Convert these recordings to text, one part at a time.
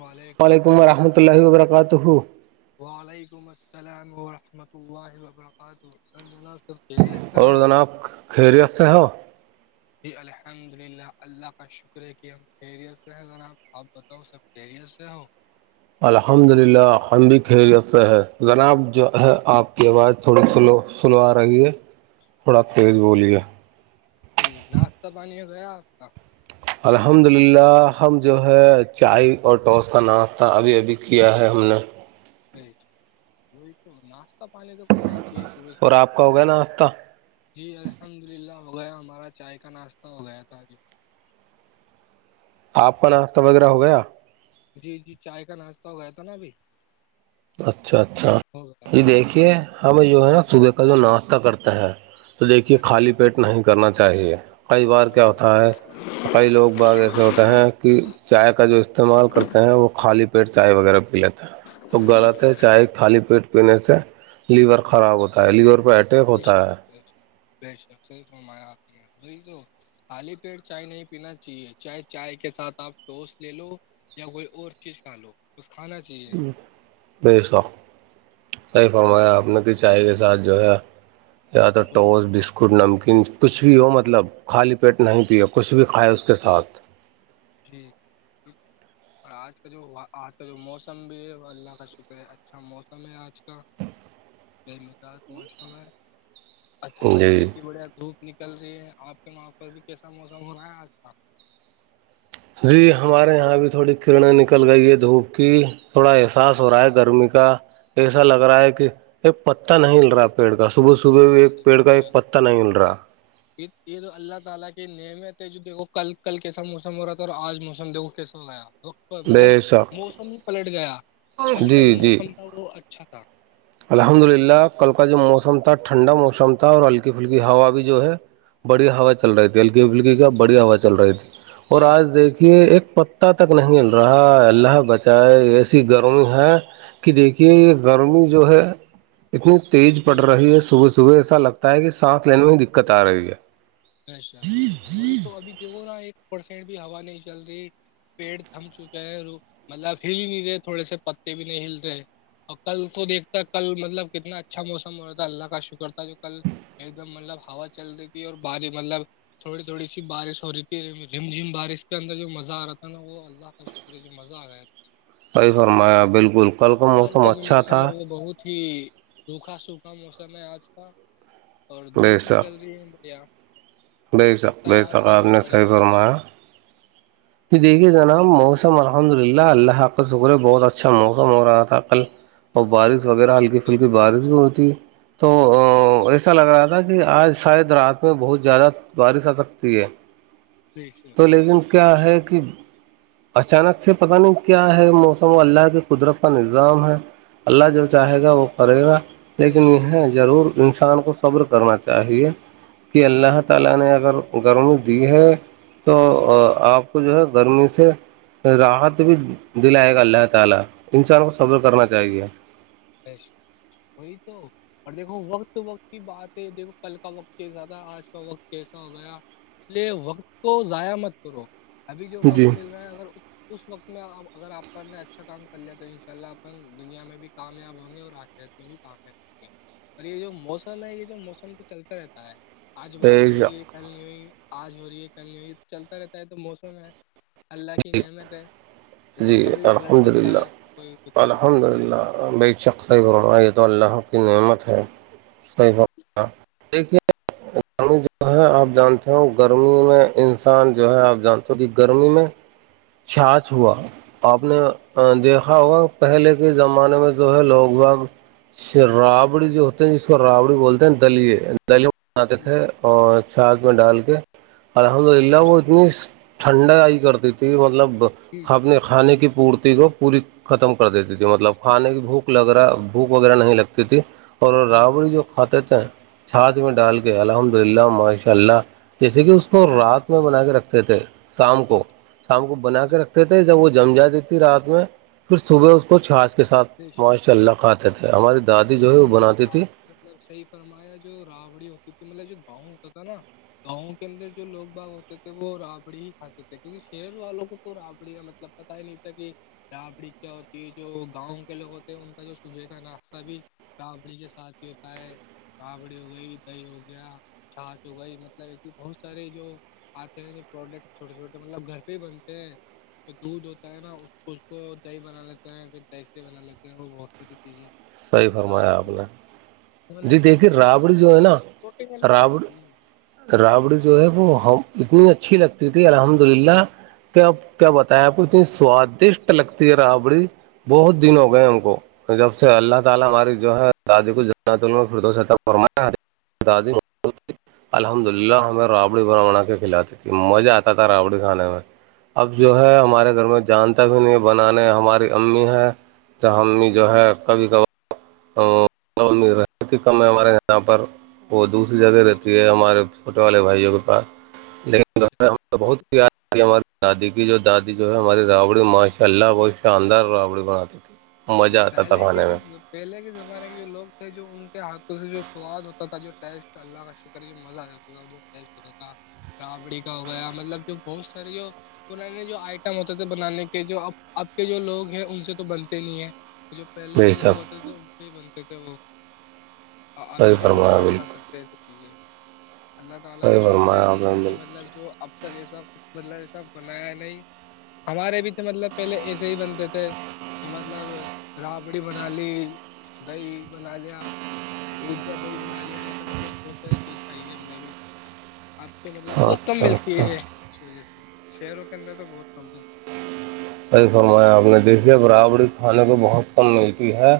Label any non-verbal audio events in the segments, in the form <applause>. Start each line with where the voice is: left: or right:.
left: وعلیک
right: وعلیکم ورحمۃ اللہ و برکاتہ
left: وعلیکم السلام ورحمۃ اللہ و برکاتہ جناب پے
right: اور جناب خیریت سے ہو
left: جی الحمد للہ اللہ کا شکر ہے کہ ہم خیریت سے ہیں جناب آپ بتاؤ سب خیریت سے ہو
right: الحمد للہ ہم بھی خیریت سے ہے جناب جو ہے آپ کی آواز تھوڑا سلو سلو آ رہی ہے تھوڑا تیز بولیے
left: جی ناشتہ پانی ہو گیا آپ کا
right: الحمد للہ ہم جو ہے چائے اور ٹوس کا ناشتہ ابھی ابھی کیا ہے ہم نے
left: وہ تو ناشتہ پانی تو کرنا ہی چاہیے صبح
right: اور
left: صبح
right: آپ کا ہو گیا ناشتہ
left: جی الحمد للہ ہو گیا ہمارا چائے کا ناشتہ ہو گیا تھا ابھی
right: آپ کا ناشتہ
left: چائے
right: وغیرہ ہو گیا
left: جی جی چائے کا ناشتہ ہو گیا تھا نا ابھی
right: اچھا اچھا
left: ہو گیا
right: جی دیکھیے ہم جو ہے نا صبح کا جو ناشتہ کرتے ہیں تو دیکھیے خالی پیٹ نہیں کرنا چاہیے کئی بار کیا ہوتا
left: جی
right: ہے کئی لوگ بغ ایسے ہوتے ہیں کہ چائے کا جو استعمال کرتے ہیں وہ خالی پیٹ چائے وغیرہ پی لیتے ہیں تو غلط ہے چاہے خالی پیٹ پینے سے لیور خراب ہوتا ہے لیور پہ اٹیک
left: ب
right: ہوتا
left: شک
right: ہے
left: شک سر س میا ہات میں خالی پیڑ چائے نہیں پینا چاہیے چ چائے کے ساتھ آپ وس لے لو یا کوئی اور چیز کھا لو کچھ کھانا چاہیے
right: ب سخ صحیح فرمایا آپ نے کہ چائے کے ساتھ جو ہے یا تو ٹوس بسک ک نمکین کچھ بھی ہو مطلب خالی پیٹ نہیں پییا کچھ بھی کھائے اس کے ساتھ
left: ٹھیک اور آج کا جو آج کا جو موسم بھی ہے وہ اللہ کا شکر ہے اچھا موسم ہے آج کا بے مزج موش ہے ا
right: جی
left: ہلکی سی بڑھیا دھوپ نکل رہی ہے آپ کے وہاں پر بھی کیسا موسم ہو رہا ہے آج کا
right: جی ہمارے یہاں بھی تھوڑی کرنیں نکل گئی ہے دھوپ کی تھوڑا احساس ہو رہا ہے گرمی کا ایسا لگ رہا ہے کہ یہ پتتا نہیں ہل رہا پیڑ کا صبح صبح
left: جی
right: ایک پیڑ کا ایک پہ نہیں مل رہا
left: <unintelligible> شن ل مطلب
right: بے شک
left: موسم ہی پلٹ گیا کل کا
right: جی
left: جو
right: جی
left: موسم تھا وہ اچھا تھا
right: الحمد للہ کل کا جو موسم تھا ٹھنڈا موسم تھا اور ہلکی پھلکی ہوا
left: جی
right: بھی جو ہے بڑی ہوا چل رہی تھی اللکی پلکی کا بڑی ہوا چل رہی تھی اور آج دیکھیے ایک پ پتا تک نہیں مل رہا اللہ بچائے ایسی گرمی ہے کہ دیکھیے یہ گرمی جو ہے اتنی تیز پڑ
left: جی
right: رہی ہے
left: جی
right: صبح سے صبح ایسا لگتا ہے کہ سانس لینے میں دقت آ رہی ہے
left: بشک ب شک وہی تو ابھی دیکھو نا ایک پرسینٹ بھی ہوا نہیں چل رہی پیڑ تھم چکے ہیں رو مطلب اب ہل ہی نہیں رہے تھوڑے سے پتے بھی نہیں ہل رہے اور کل تو دیکھتا کل مطلب کتنا اچھا موسم ہو رہتا ہے اللہ کا شکر تھا جو کل ایک دم مطلب ہا چل رہی تھی اور بھاری مطلب تھوڑی تھوڑی سی بارش ہو رہی تھی رم جھم بارش کے اندر جو مزہ آ رہا تھا نا وہ اللہ کا جو مزہ آ گیا ہے
right: صحیح
left: دیکھ کے
right: فرمایا بالکل کل
left: آج
right: موسم
left: کا جو
right: اچھا
left: موسم ہے
right: تھا
left: وہ بہت ا ہی سوکھا سوکھا موسم ہے آج کا اور
right: بے
left: دھوپ
right: شک
left: نکل رہی ہے بڑے یہاں
right: بے شک بے شق آپ نے
left: پڑے
right: صحیح
left: گی
right: فرمایا جی دیکھیے جناب موسم الحمد للہ اللہ ح آا کا شکر ہے بہت اچھا موسم ہو رہا تھا کل اور بارش وغیرہ ہلکی پھلکی بارش بھی ہوتی تو تو ایسا لگ رہا تھا کہ آج شاید رات میں بہت زیادہ بارش آ سکتی ہے
left: جی سر
right: تو لیکن کیا ہے کہ اچانک سے پتہ نہیں کیا ہے موسم اللہ کے قدرت کا نظام ہے اللہ جو چاہے گا وہ کرے گا
left: بے
right: لیکن
left: شک بے
right: یہ
left: شک
right: ضرور انسان کو صبر کرنا چاہیے اللہ تعالی نے اگر گھروں کی ہے تو آپ کو جو ہے گرمی سے رات دلائے گا اللہ تعالی انسان کو صبر کرنا چاہیے
left: بش وہی تو اور دیکھو وقت وقت کی بات ہے دیکھو کل کا وقت کیسا تھا آج کا وقت کیسا ہو گیا اس لیے وقت تو ضائع مت کرو ابھی جو
right: جی
left: وقت لے رہا ہے اگر اس وقت میں اگر آپن نے اچھا کام کر لیا تو ان شاء اللہ اپن دنیا میں بھی کامیاب ہوں گے اور آ کےت میں بھی کام ہے اور یہ جو موسم ہے یہ جو موسم تو چلتا رہتا ہے آج بارش ہو رہی ہے کل نہیں ہوئی آج ہو رہی ہے کل نہیں ہوئی چلتا رہتا ہے تو موسم ہے اللہ کی نعمیت ہے یہ تو
right: جی
left: کبھی بھی پلٹ
right: الحمد
left: سکتا
right: للہ
left: ہے اس کوئی کچھ نہیں ہے
right: الحمد للہ بے شک خیف رما یہ تو اللہ کی نعمت ہے صیف دیکھیے گر جو ہے آپ جانتے ہو گرمی میں انسان جو ہے آپ جانتے ہو کہ گرمی میں چچھ ہوا آپ نے دیکھا ہوگا پہلے کے زمانے میں جو ہے لوگ بھگ رابڑی جو ہوتے ہیں جس کو رابڑی بولتے ہیں دلیے دلی بناتے
left: جی
right: تھے اور چھااک میں ڈال کے الحمد للہ
left: بے
right: وہ
left: شک
right: اتنی ٹھنڈا آئی کرتی تھی مطلب
left: جی
right: اپ اپنے
left: جی
right: کھانے کی پورتی کو پوری ختم کر دیتی تھی مطلب کھانے کی بھوک لگ رہا بھوک وغیرہ نہیں لگتی تھی اور
left: جی
right: رابڑی جو کھاتے تھ ہیں چھاچ میں ڈال کے الحمد للہ ماشاء اللہ جیسے کہ
left: جی
right: اس کو رات اس میں بنا کے رکھتے تھے شام کو
left: جی
right: شام کو بنا
left: جی
right: کے رکھتے تھے جب وہ جم جاتی تھی رات میں پھر صبح اس کو چھا اس کے ساتھ
left: بے شک
right: معاشرے اللہ کھاتے تھے ہماری دادی جو ہے وہ
left: الحمد
right: بناتی
left: للہ
right: تھی
left: آپ مطلب صحیح فرمایا جو راوڑی ہوتی تھی مطلب جو گاؤں ہوتا تھا نا گاؤں کے اندر جو لوگ باغ ہوتے تھے وہ رابڑی ہی کھاتے تھے کیونکہ شہر والوں کو تو رڑ کپڑی کا مطلب پتا ہی نہیں تھا کہ رابڑی کیا ہوتی ہے جو گاؤں کے لوگ ہوتے ہیں ان کا جو سجے کا ناشتہ بھی رابڑی کے ساتھ ہی ہوتا ہے رابڑی ہو گئی دہی ہو گیا چاچ ہو گئی مطلب ایسے بہت سارے جو آتے ہیں جو پروڈکٹ چھوٹے چھوٹے مطلب گھر پہ ہی بنتے ہیں پھر دودھ ہوتا ہے نا اس اس کو دہی بنا لیتے ہیں پھر دہستے بنا لیتے ہیں وہ بہت ساری چیزیں
right: صحیح فرمایا آپ
left: رابڑی
right: نے
left: مطلب
right: جی
left: بہت
right: دیکھیے
left: ساری چیز
right: رابڑ
left: بناتے ہو
right: جو ہے نا
left: پروٹین والی چیز
right: رابڑ
left: ہوتی ہے
right: رابڑی جو ہے وہ اتنی اچھی لگتی تھی الحمد للہ کیا کیا بتائیں آپ کو اتنی سوادشٹ لگتی ہے رابڑی بہت دن ہو گئے ہم کو جب سے اللہ تعالی ہماری جو ہے دادے کو فردوس عطا فرمائے ادی الحمد للہ ہمیں رابڑی بر بنا کے کھلاتی تھی مزہ آتا تھا رابڑی کھانے میں اب
left: بے
right: جو ہے
left: شک
right: ہمارے گھر میں جانتا بھی نہیں بنانے ہماری امی ہے تو امی جو ہے کبھی کبار کم ہے ہمارے یہاں پر وہ دوسری جگہ
left: بے
right: رہتی
left: شک
right: ہے ہمارے چھوٹے والے بھائیوں کے پاس لیکن ہم بہت پیار کہ ہماری دادی کی جو دادی جو ہے ہماری رابڑی ماشاء اللہ بہت شاندار راوڑی بناتی تھی مزہ آتا تھا
left: پہل
right: کھانے میں
left: کہس پہلے کے زمانے کے جو لوگ تھے جو ان کے ہاتھوں سے جو سواد ہوتا تھا جو ٹیسٹ اللہ کا شکر جو مزہ آ جاتا تھا ٹیسٹ ہوتا تھا رابڑی کا ہو گیا مطلب جو بہت ساری جو پرانے جو آئٹم ہوتے تھے بنانے کے جو ا اب کے جو لوگ ہیں ان سے تو بنتے نہیں ہیں جو پہلے کے
right: بے
left: لوگ
right: شک
left: ہوتے تھے ان سے ہی بنتے تھے وہ
right: صحیح
left: ابھی کے لوگ
right: فرمایا
left: نہیں بنا
right: بالکل
left: سکتے س چیزیں اللہ تعالی کا
right: صحیح
left: شکر ہے
right: فرمایا آپ نے
left: کہ
right: بالکل
left: مطلب جو اب تک بنایا نہیں ہمارے بھی تو مطلب پہلے ایسے ہی بنتے تھے کہ مطلب رابڑی بنا لی دہی بنا لیا دودھ کا دہی بنا لیا ایسا مطلب بہت ساری چیز کھائی ہے ہم نے بھی آپ کے مطلب بہت کم
right: اچھا
left: ملتی
right: اچھا
left: ہے اس وجہ سے شہروں کے اندر تو بہت کم ہے
right: ص سرما آپ نے دیکھی ہے بربڑی کھانے کو بہت کم ملتی ہے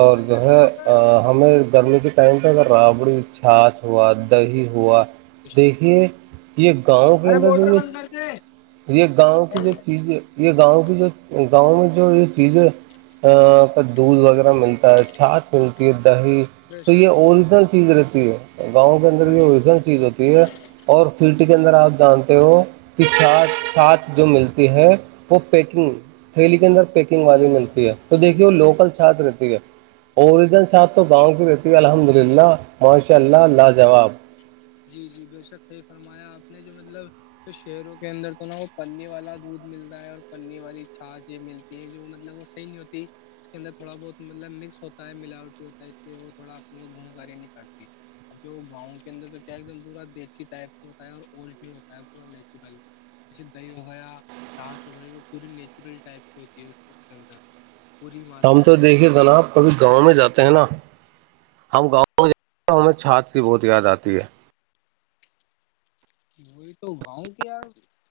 right: اور
left: بند
right: جو
left: کر دے
right: ہے
left: موٹر
right: ہمیں گرمی کے ٹائم پہ اگر رابڑی چھاھ ہوا دہی ہوا دیکھیے یہ گاؤں کے اندر جو ہے
left: کرتے ہے
right: یہ گاؤں کی جو چیزیں یہ گاؤں کی جو گاؤں میں جو یہ چیزیں کا دودھ وغیرہ ملتا ہے چھات ملتی ہے دہی
left: بے
right: تو یہ
left: شک
right: اوریجنل چیز رہتی ہے گاؤں کے اندر
left: بے
right: یہ
left: شک
right: اوریجنل
left: بے
right: چیز
left: شک
right: ہوتی ہے اور سیٹی کے اندر آپ جانتے ہو کہ سچ ساتھ جو ملتی ہے وہ پیکنگ تھیلی کے اندر پیکنگ والی ملتی ہے تو دیکھیے وہ
left: بے شک۔
right: لوکل چھات رہتی ہے اوریجن ساتھ تو گاؤں کی رہتی الحمد للہ ماشاء اللہ لاجواب
left: جی جی بے شک صحیح فرمایا آپ نے جو مطلب تو شہروں کے اندر تو نا وہ پنی والا دودھ ملتا ہے اور پنی والی چھاچ یہ مل یہ جو مطلب وہ صحیح نہیں ہوتی اس کے اندر تھوڑا بہت مطلب مکس ہوتا ہے ملاوٹی ہوتا ہے اس لیے وہ تھوڑا اپ کو گنکاری نہیں کرتی <unintelligible> اب جو گاؤں کے اندر تو کیا ایک دم پورا دیسی ٹائپ کا ہوتا ہے اورٹ ہوتا ہے پورا <unintelligible> جیسے دہی ہو گیا چھاچ ہو گئی وہ پوری نیچورل ٹائپ کی ہوتی ہے اس کو کے اندر پوری
right: ہم
left: ماترا
right: تو
left: ہوتی
right: دیکھے
left: ہے
right: جناب کبھی گاؤں میں جاتے ہیں نا ہم گاؤں میں ج تو ہمیں چھات کی بہت یاد آتی ہے
left: وہی تو گاؤں کے یار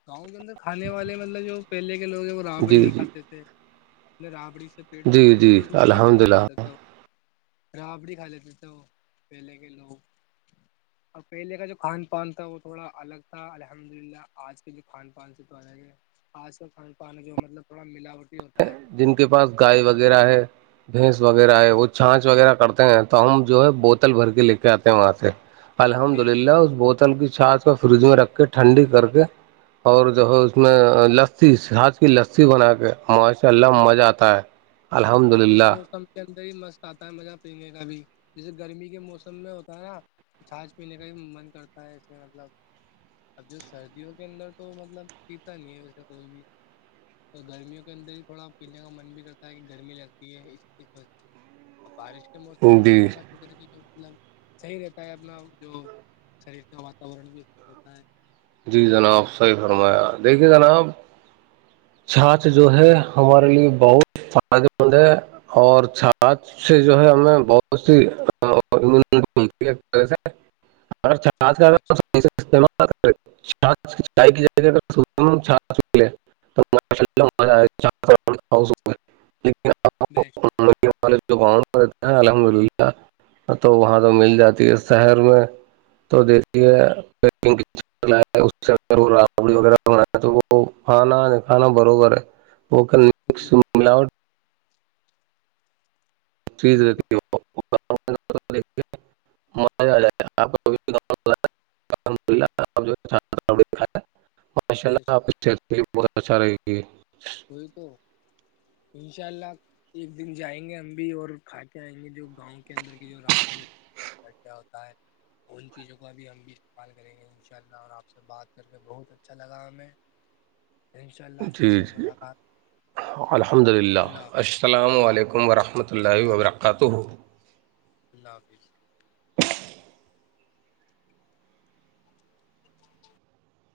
left: گاؤں کے اندر کھانے والے مطلب جو پہلے کے لوگ ہیں وہ رابڑی
right: جی
left: ہی
right: جی
left: کھاتے تھے اپ رابڑی سے پیٹ بھرھتے
right: جی
left: تھا
right: جی
left: مطلب روٹی تو
right: الحمد
left: کم کھات
right: للہ
left: تھ رابڑی کھا لیتے تھے وہ پہلے کے لوگ اور پہلے کا جو کھان پان تھا وہ تھوڑا الگ تھا الحمد للہ آج کے جو کھان پان سے تو الگ ہے خاص کر کھان پان جو مطلب تھوڑا ملاوٹ
right: جن کے پاس گائے وغیرہ ہے بھینس وغیرہ ہے وہ چھانچ وغیرہ کرتے ہیں تو ہم جو ہے بوتل بھر کے لے کے آتے ہیں وہاں سے الحمد
left: بے
right: للہ
left: شک،
right: اس بوتل کی چھات اس فریج میں رکھ کے ٹھنڈی کر کے اور جو ہے اس میں لسی ہج کی لسی بنا کے ماش لم مزہ آتا ہے الحمد
left: اور اس
right: للہ
left: موسم کے اندر ہی مست آتا ہے مزہ پینے کا بھی جیسے گرمی کے موسم میں ہوتا ہے نا چھچھ پینے کا ہی من کرتا ہے اس میں مطلب اب جو سردیوں کے اندر تو مطلب پیتا نہیں ہے ویسے کوئی بھی تو گرمیوں کے اندر ہی تھوڑا پینے کا من بھی کرتا ہے کہ گرمی لگتی ہے اس بارش کے موسم میں تو
right: جی
left: اللہ کا جو مطلب صحیح رہتا ہے اپنا جو شریر کا واتورن بھی ہوتا ہے
right: جی
left: مطلب بیمار
right: جناب صحیح فرمایا دیکھیے جناب چھاات جو ہے ہمارے لیے بہت فائدے مند ہے اور چھات اس سے جو ہے ہمیں بہت سیتی چھ کا استعمال چ کی جھیں ل
left: بیسٹ
right: الحمد للہ تو وہاں تو مل جاتی ہے شہر میں تو دیتی ہے اس ا وہ ری وغیرہ بن تو وہ پانا کھانا بربر ہے وہک
left: جی
right: ملاوٹ چیز <inaudible>
left: وہی تو
right: ماشاء اللہ
left: بیسٹ
right: آپ کی صحت لیے بہت اچھا رہے گی <unintelligible>
left: <inaudible> چار لاکھ ایک دن جائیں گے ہم بھی اور کھا کے آئیں گے جو گاؤں کے اندر کے جو رابڑی ہو ہوتا ہے ان چیزوں کا بھی ہم بھی استعمال کریں گے ان شاء اللہ اور آپ سے بات کر کے بہت اچھا لگا ہمیں انشاء اللہ پھر
right: جی
left: سے
right: جی
left: ملاقات
right: الحمد للہ
left: اللہ حافظ
right: السلام علیکم ورحمۃ اللہ
left: وعلیکم
right: وبرکاتہ
left: اللہ حافظ